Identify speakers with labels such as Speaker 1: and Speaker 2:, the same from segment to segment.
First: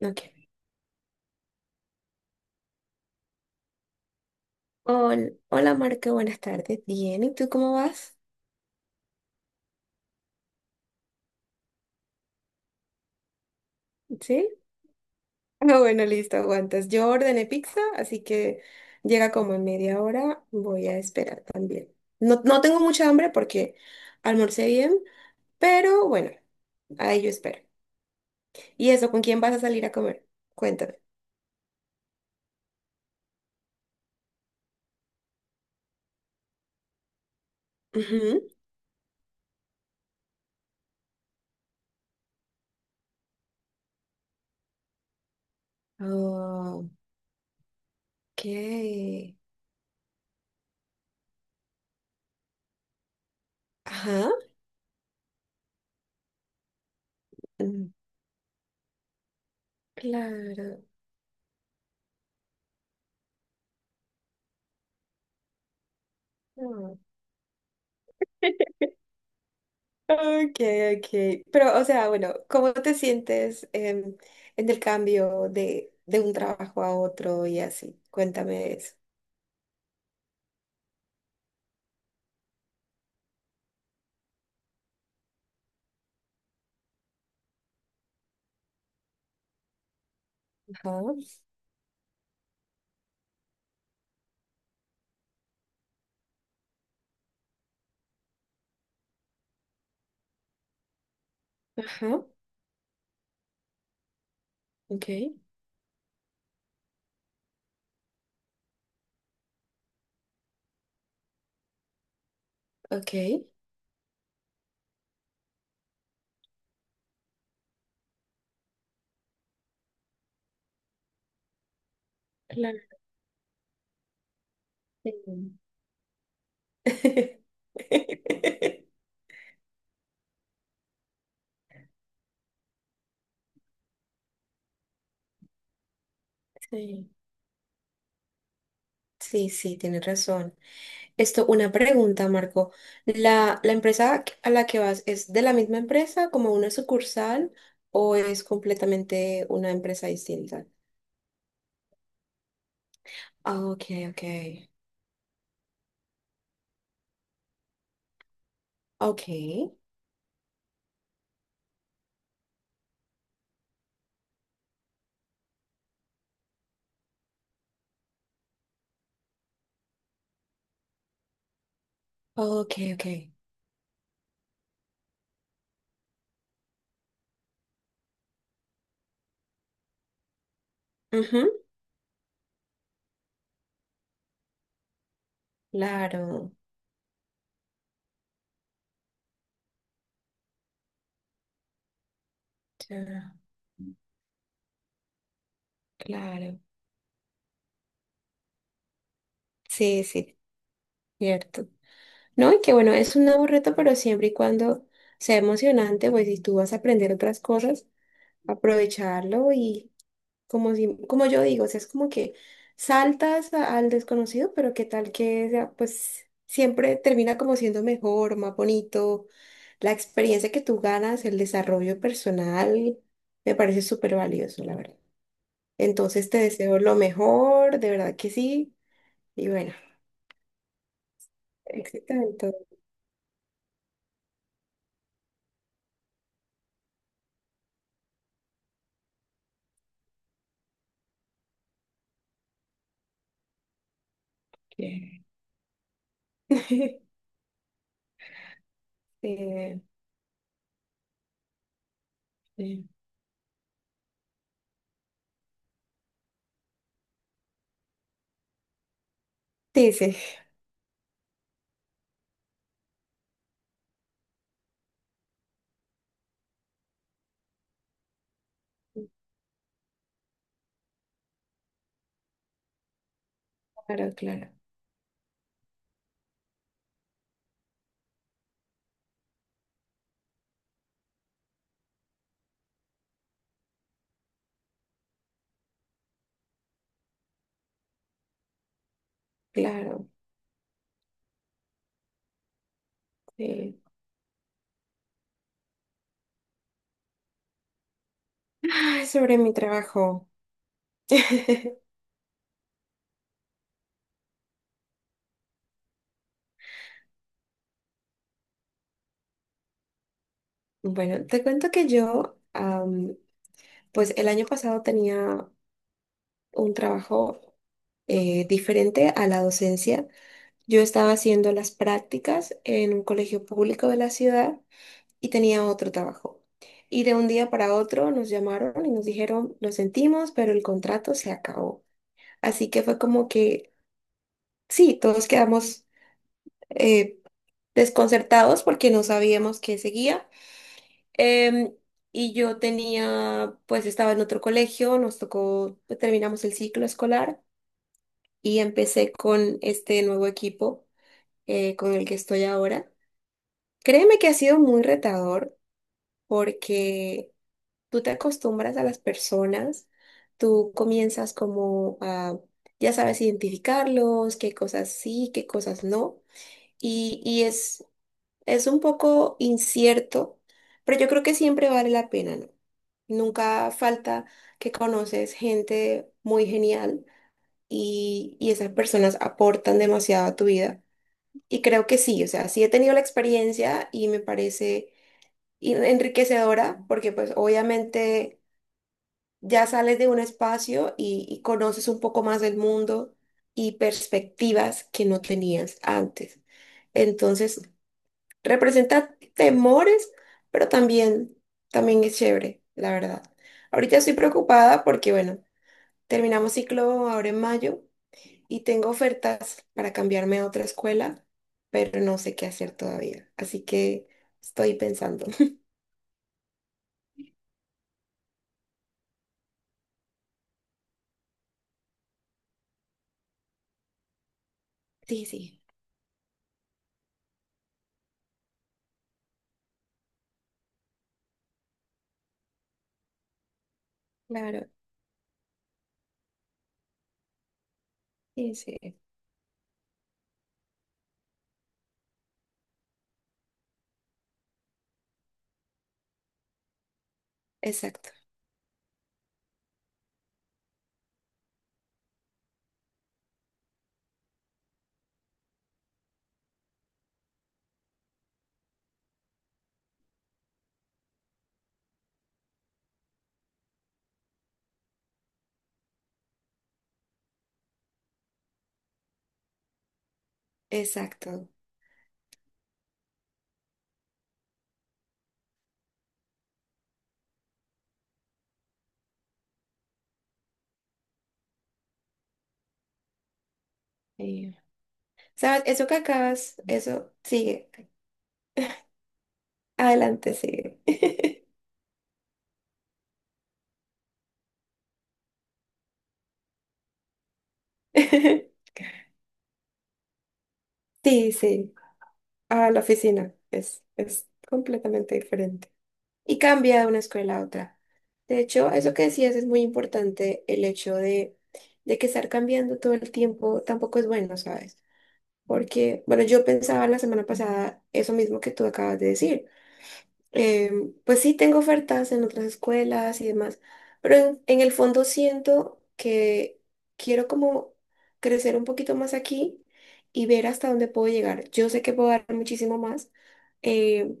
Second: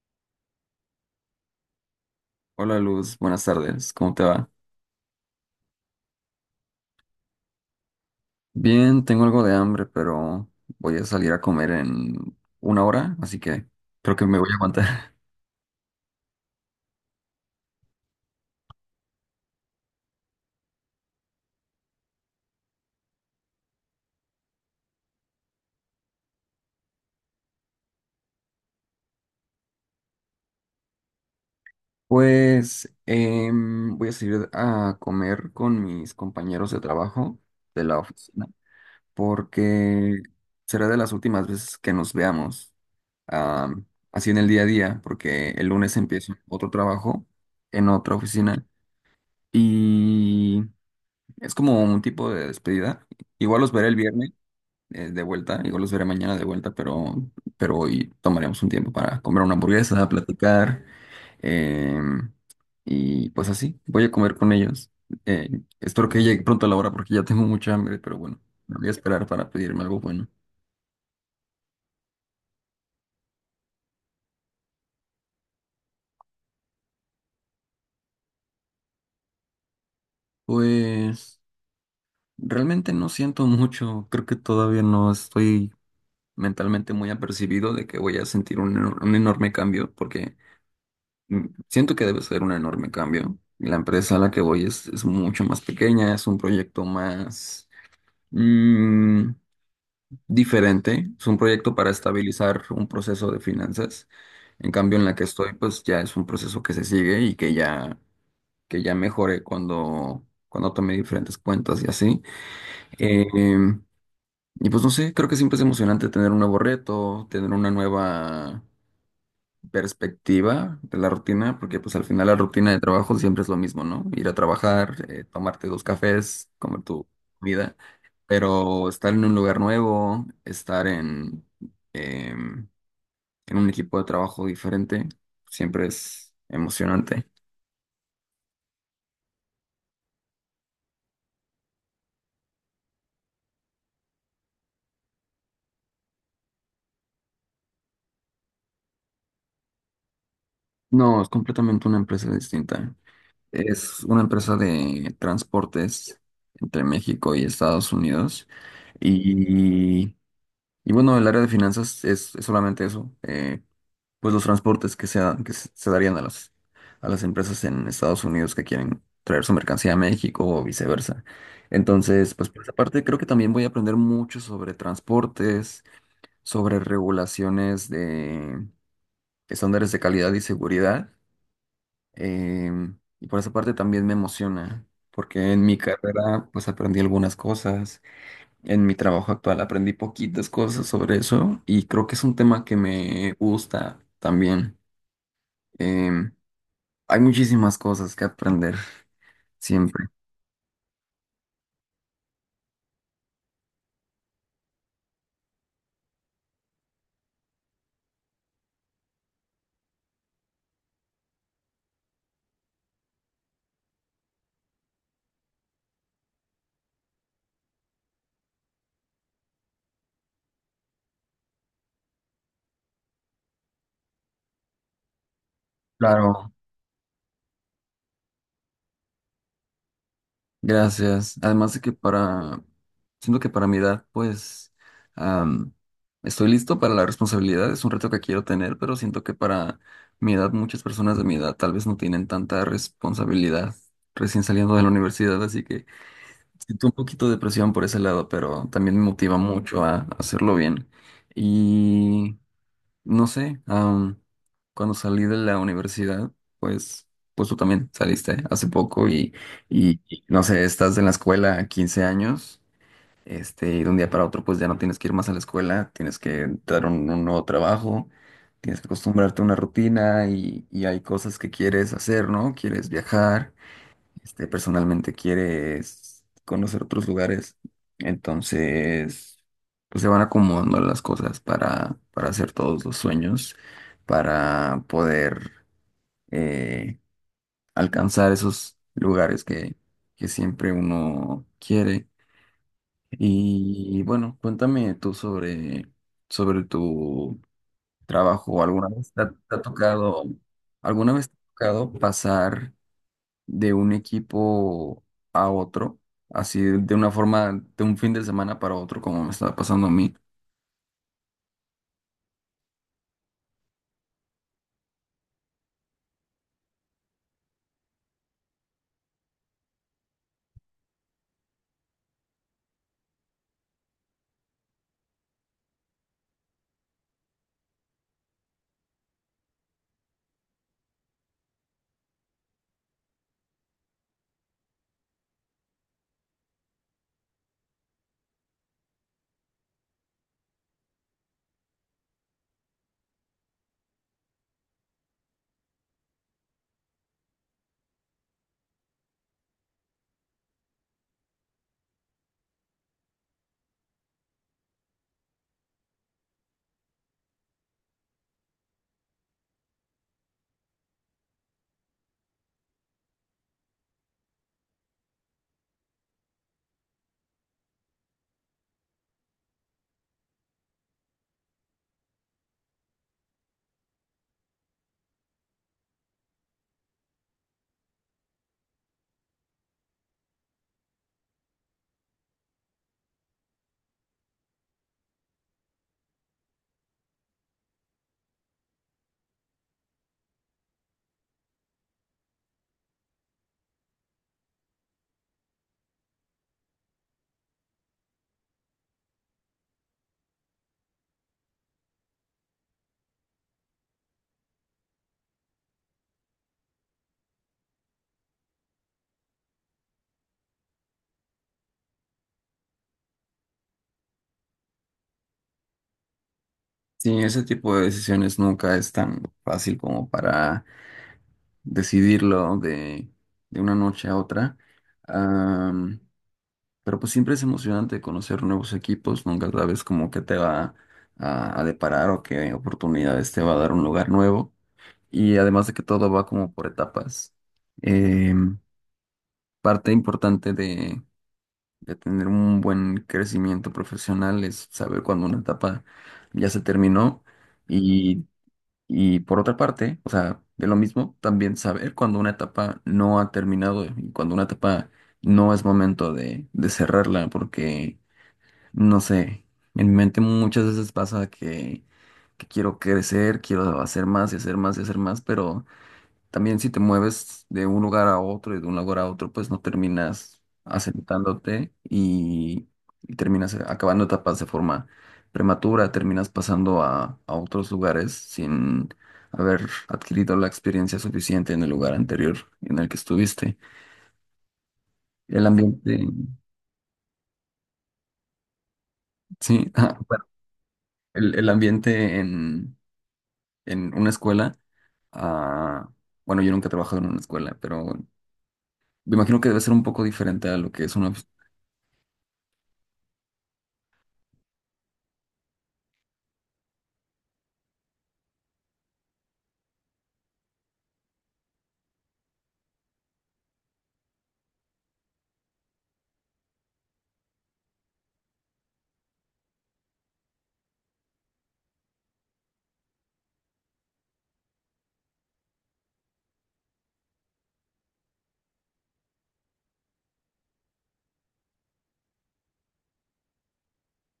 Speaker 1: Ok.
Speaker 2: Hola Luz, buenas tardes, ¿cómo te va?
Speaker 1: Hola Marco, buenas tardes. Bien, ¿y tú cómo vas?
Speaker 2: Bien, tengo algo de hambre, pero voy a salir a comer en una hora, así que creo que me voy
Speaker 1: ¿Sí?
Speaker 2: a aguantar.
Speaker 1: Ah, bueno, listo, aguantas. Yo ordené pizza, así que llega como en media hora. Voy a esperar también. No, no tengo mucha hambre porque almorcé bien, pero bueno, ahí yo espero. ¿Y eso, con quién vas a salir a comer? Cuéntame.
Speaker 2: Pues voy a salir a comer con mis compañeros de trabajo de la oficina, porque será de las últimas veces que nos veamos am, así en el día a día, porque el lunes empiezo otro
Speaker 1: Ujú. Ok.
Speaker 2: trabajo en otra oficina y es como un tipo de despedida. Igual los veré el viernes
Speaker 1: Ajá.
Speaker 2: de vuelta, igual los veré mañana de vuelta, pero
Speaker 1: Mm.
Speaker 2: hoy tomaremos un tiempo para comer una hamburguesa,
Speaker 1: Claro.
Speaker 2: platicar, em, y pues así, voy a comer con ellos. Eh, espero que llegue pronto la hora
Speaker 1: Ah.
Speaker 2: porque ya tengo mucha hambre, pero bueno, me voy a esperar para pedirme algo bueno.
Speaker 1: Ok, ok. Pero, o sea, bueno, ¿cómo te sientes, en el cambio de un trabajo a otro y así? Cuéntame eso.
Speaker 2: Pues realmente no siento mucho, creo que todavía no estoy mentalmente muy apercibido de que voy a sentir un enorme cambio porque...
Speaker 1: Ajá,
Speaker 2: Siento que debe ser un enorme cambio. La empresa a la que voy es mucho más pequeña, es un proyecto más mm, diferente, es un proyecto para
Speaker 1: ajá,
Speaker 2: estabilizar un proceso de finanzas. En cambio, en
Speaker 1: ok,
Speaker 2: la que estoy, pues ya es un proceso que se sigue y que que ya mejoré cuando tomé diferentes cuentas y así.
Speaker 1: ok.
Speaker 2: Eh, y pues no sé, creo que siempre es emocionante tener un nuevo reto, tener una nueva perspectiva de la rutina, porque pues al final la rutina de
Speaker 1: Claro.
Speaker 2: trabajo siempre es lo mismo, ¿no? Ir a trabajar,
Speaker 1: Sí.
Speaker 2: tomarte dos cafés, comer tu vida, pero estar en un lugar nuevo, estar em, en un equipo de trabajo diferente, siempre es
Speaker 1: Sí,
Speaker 2: emocionante.
Speaker 1: sí, sí, tienes razón. Esto, una pregunta, Marco. ¿La empresa a la que vas es de la misma empresa, como una sucursal, o es completamente una empresa distinta?
Speaker 2: No, es completamente una empresa distinta.
Speaker 1: Ah, ok,
Speaker 2: Es una
Speaker 1: ok.
Speaker 2: empresa de transportes entre México y Estados Unidos
Speaker 1: Ok,
Speaker 2: y... Y bueno, el área de finanzas es solamente eso, pues los transportes que se darían a las empresas en Estados Unidos que quieren traer su mercancía a México o viceversa. Entonces, pues por
Speaker 1: ok,
Speaker 2: esa parte
Speaker 1: ok.
Speaker 2: creo que también voy a aprender mucho sobre transportes, sobre regulaciones de estándares de calidad y seguridad.
Speaker 1: Ujú.
Speaker 2: Y por esa parte también me emociona, porque en mi carrera
Speaker 1: Claro,
Speaker 2: pues aprendí algunas cosas, en mi trabajo actual aprendí poquitas cosas sobre eso y creo que es un tema que me
Speaker 1: ya,
Speaker 2: gusta también. Em,
Speaker 1: claro.
Speaker 2: Hay muchísimas cosas que aprender
Speaker 1: Sí,
Speaker 2: siempre.
Speaker 1: sí, cierto. No, y que bueno, es un nuevo reto, pero siempre y cuando sea emocionante, pues si tú vas a aprender otras cosas, aprovecharlo y como si, como yo digo, o sea, es como que al desconocido, pero qué tal que sea, pues siempre termina como siendo mejor, más bonito. La experiencia que tú ganas, el desarrollo personal, me parece súper valioso, la verdad. Entonces te
Speaker 2: Claro,
Speaker 1: deseo lo mejor, de verdad que sí. Y bueno,
Speaker 2: gracias. Además de
Speaker 1: éxito en todo lo
Speaker 2: siento que para mi edad, pues, am, estoy listo para la responsabilidad. Es un reto que quiero tener, pero siento que para mi edad, muchas personas de mi edad tal vez no tienen tanta responsabilidad recién saliendo de la
Speaker 1: que-
Speaker 2: universidad. Así que siento un poquito de presión por ese lado, pero también me motiva
Speaker 1: Eh,
Speaker 2: mucho a hacerlo bien. Y
Speaker 1: sí,
Speaker 2: no sé, cuando salí de la universidad, pues, pues tú también saliste hace poco y,
Speaker 1: sí,
Speaker 2: y,
Speaker 1: sí.
Speaker 2: y, no sé, estás en la escuela 15 años, este, y de un día para otro pues ya no tienes que ir más a la escuela, tienes que dar un nuevo trabajo, tienes que acostumbrarte a una rutina y hay cosas que quieres hacer, ¿no? Quieres viajar,
Speaker 1: Claro,
Speaker 2: este,
Speaker 1: claro,
Speaker 2: personalmente quieres conocer otros lugares. Entonces, pues se van acomodando las cosas para hacer todos los sueños, para poder eh, alcanzar esos lugares que,
Speaker 1: claro.
Speaker 2: que siempre uno quiere.
Speaker 1: Sí.
Speaker 2: Y bueno, cuéntame tú sobre tu trabajo. ¿Alguna
Speaker 1: Ay,
Speaker 2: vez te ha,
Speaker 1: sobre mi
Speaker 2: te ha tocado,
Speaker 1: trabajo.
Speaker 2: alguna vez te ha tocado pasar de un equipo a otro, así de una forma, de un fin de semana para otro, como me está pasando a mí.
Speaker 1: Bueno, te cuento que yo, pues el año pasado tenía un trabajo, diferente a la docencia. Yo estaba haciendo las prácticas en un colegio público de la ciudad y tenía otro trabajo. Y de un día para otro nos llamaron y nos dijeron, lo sentimos, pero el contrato se acabó. Así que fue como que, sí, todos quedamos, eh, desconcertados porque no sabíamos qué seguía. Em, y yo tenía, pues estaba en otro colegio, nos tocó, pues, terminamos el ciclo escolar y empecé con este nuevo equipo, con el que estoy ahora. Créeme que ha sido muy retador porque tú te acostumbras a las personas, tú comienzas como a, ya sabes, identificarlos, qué cosas sí, qué cosas no, y es un poco incierto, pero yo creo que siempre vale la pena, ¿no? Nunca falta que conoces gente muy genial y esas personas aportan demasiado a tu vida. Y creo que sí, o sea, sí he tenido la experiencia y me parece enriquecedora porque pues obviamente ya sales de un espacio y conoces un poco más del mundo y perspectivas que no tenías antes. Entonces, representa temores, pero también, también es chévere, la verdad. Ahorita estoy preocupada porque, bueno, terminamos ciclo ahora en mayo y tengo ofertas para cambiarme a otra escuela, pero no sé qué hacer todavía. Así que estoy pensando.
Speaker 2: Sí, ese tipo de decisiones nunca es tan fácil como para decidirlo de una noche a otra.
Speaker 1: Sí, sí,
Speaker 2: Am, pero pues siempre es emocionante conocer nuevos equipos, nunca sabes como que te va a deparar o qué oportunidades te va a dar un lugar nuevo.
Speaker 1: claro,
Speaker 2: Y además de que todo va como por etapas.
Speaker 1: sí,
Speaker 2: Em,
Speaker 1: sí,
Speaker 2: parte importante de tener un buen crecimiento profesional es saber cuando una etapa ya se terminó
Speaker 1: exacto,
Speaker 2: y, y por otra parte, o sea, de lo mismo, también saber cuando una etapa no ha terminado y cuando una etapa no es momento de cerrarla, porque, no sé, en mi mente muchas veces pasa que, quiero crecer, quiero hacer más y hacer más y hacer más, pero. También si te mueves de un lugar a otro y de un lugar a otro, pues no terminas
Speaker 1: exacto.
Speaker 2: asentándote y terminas acabando etapas de forma prematura, terminas pasando a otros lugares sin haber adquirido la experiencia suficiente en el lugar anterior en el que estuviste.
Speaker 1: Eh,
Speaker 2: El
Speaker 1: ¿sabes? Eso que
Speaker 2: ambiente,
Speaker 1: acabas, eso sigue.
Speaker 2: sí. Ah, bueno,
Speaker 1: Adelante, sigue.
Speaker 2: el ambiente en una escuela. Ah, bueno, yo nunca he trabajado en una escuela, pero me imagino que debe ser un poco diferente a lo que es una.
Speaker 1: Sí, sí, a la oficina. Es completamente diferente. Y cambia de una escuela a otra. De hecho, eso que decías es muy importante, el hecho de que estar cambiando todo el tiempo tampoco es bueno, ¿sabes? Porque, bueno, yo pensaba la semana pasada eso mismo que tú acabas de decir. Eh, pues sí, tengo ofertas en otras escuelas y demás, pero en el fondo siento que quiero como crecer un poquito más aquí y ver hasta dónde puedo llegar. Yo sé que puedo dar muchísimo más, eh,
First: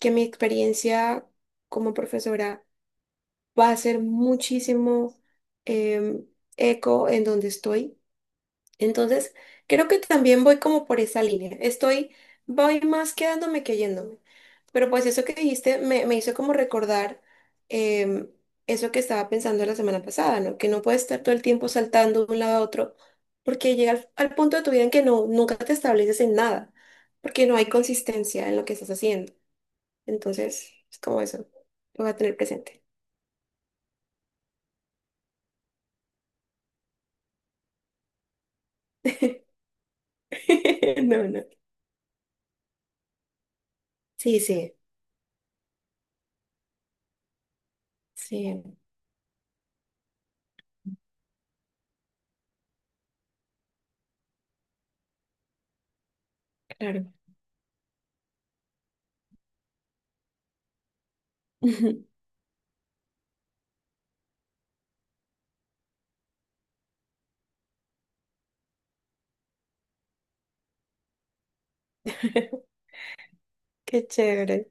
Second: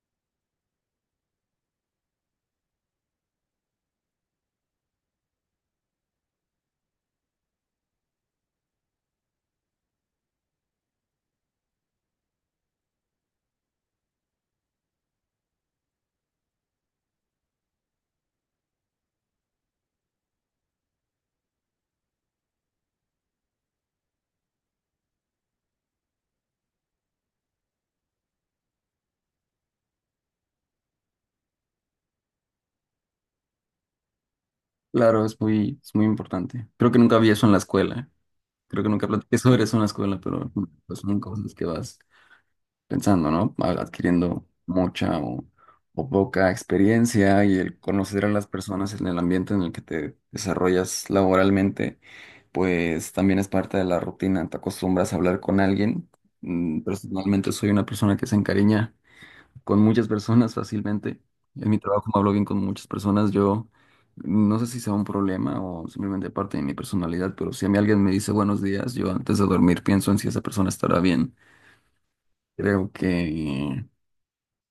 Speaker 1: que mi experiencia como profesora va a ser muchísimo, em, eco en donde estoy. Entonces, creo que también voy como por esa línea. Estoy, voy más quedándome que yéndome. Pero pues eso que dijiste me, me hizo como recordar, em, eso que estaba pensando la semana pasada, ¿no? Que no puedes estar todo el tiempo saltando de un lado a otro, porque llega al punto de tu vida en que no, nunca te estableces en nada, porque no hay consistencia en lo que estás haciendo. Entonces, es como eso. Lo voy a tener presente.
Speaker 2: Claro, es muy importante. Creo que nunca vi eso en la escuela. Creo que nunca platiqué sobre eso en la escuela, pero pues son
Speaker 1: No, no.
Speaker 2: cosas que vas pensando, ¿no? Al-
Speaker 1: Sí,
Speaker 2: Adquiriendo
Speaker 1: sí,
Speaker 2: mucha o poca experiencia y el conocer a las
Speaker 1: sí,
Speaker 2: personas en el ambiente en el que te desarrollas laboralmente, pues también es parte de la rutina. Te acostumbras a hablar con alguien.
Speaker 1: claro.
Speaker 2: Personalmente soy una persona que se encariña con muchas personas fácilmente. En mi trabajo, como hablo bien con muchas personas, yo no sé si sea un problema o simplemente parte de mi personalidad, pero si a mí alguien me dice buenos días, yo antes de dormir pienso en si esa persona estará bien. Creo que,
Speaker 1: Qué chévere.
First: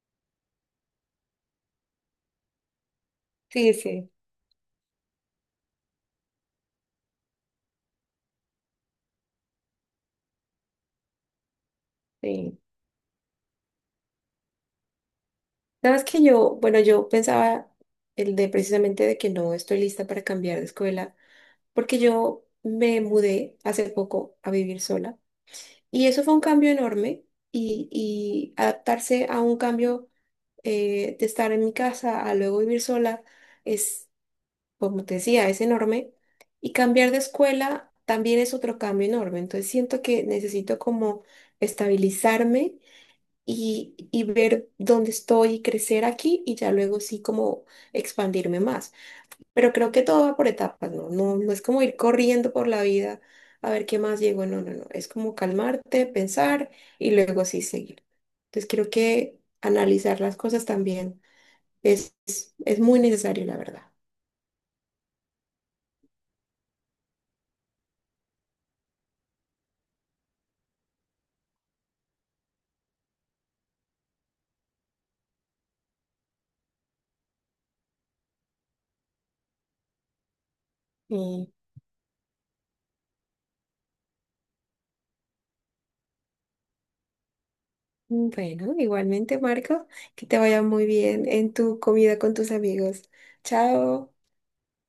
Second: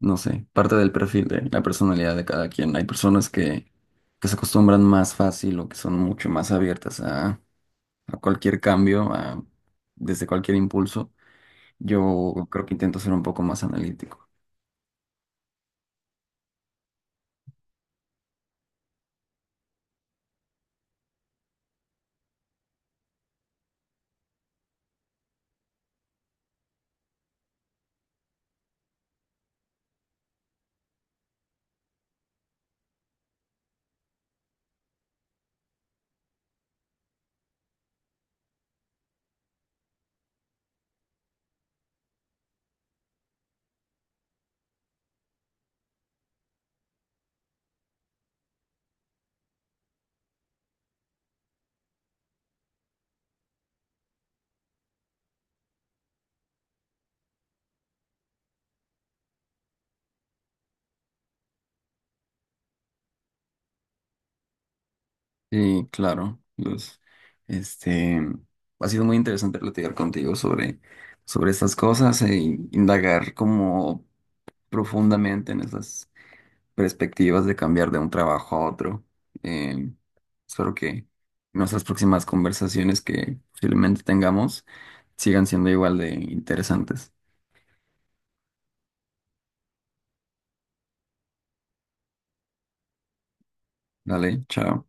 Speaker 2: no sé, parte del perfil de la personalidad de cada quien. Hay personas que,
Speaker 1: Sí, sí,
Speaker 2: que se acostumbran más fácil o que son mucho más abiertas a cualquier cambio, desde cualquier impulso. Yo
Speaker 1: sí.
Speaker 2: creo que intento ser un poco más analítico.
Speaker 1: Sabes que yo, bueno, yo pensaba el de precisamente de que no estoy lista para cambiar de escuela, porque yo me mudé hace poco a vivir sola y eso fue un cambio enorme y adaptarse a un cambio, de estar en mi casa a luego vivir sola es, como te decía, es enorme y cambiar de escuela también es otro cambio enorme. Entonces siento que necesito como estabilizarme y ver dónde estoy y crecer aquí y ya luego sí como expandirme más. Pero creo que todo va por etapas, ¿no? No, no es como ir corriendo por la vida a ver qué más llego, no, no, no, es como calmarte, pensar y luego sí seguir. Entonces creo que analizar las cosas también es muy necesario, la verdad.
Speaker 2: Sí, claro. Luz, este, ha sido muy interesante platicar contigo sobre estas cosas e indagar como profundamente en esas perspectivas de cambiar de un trabajo a otro. Eh, espero que
Speaker 1: Y
Speaker 2: nuestras próximas conversaciones que posiblemente tengamos sigan siendo igual de interesantes.
Speaker 1: bueno, igualmente, Marco, que te vaya muy bien en tu comida con tus amigos. Chao.
Speaker 2: Dale, chao.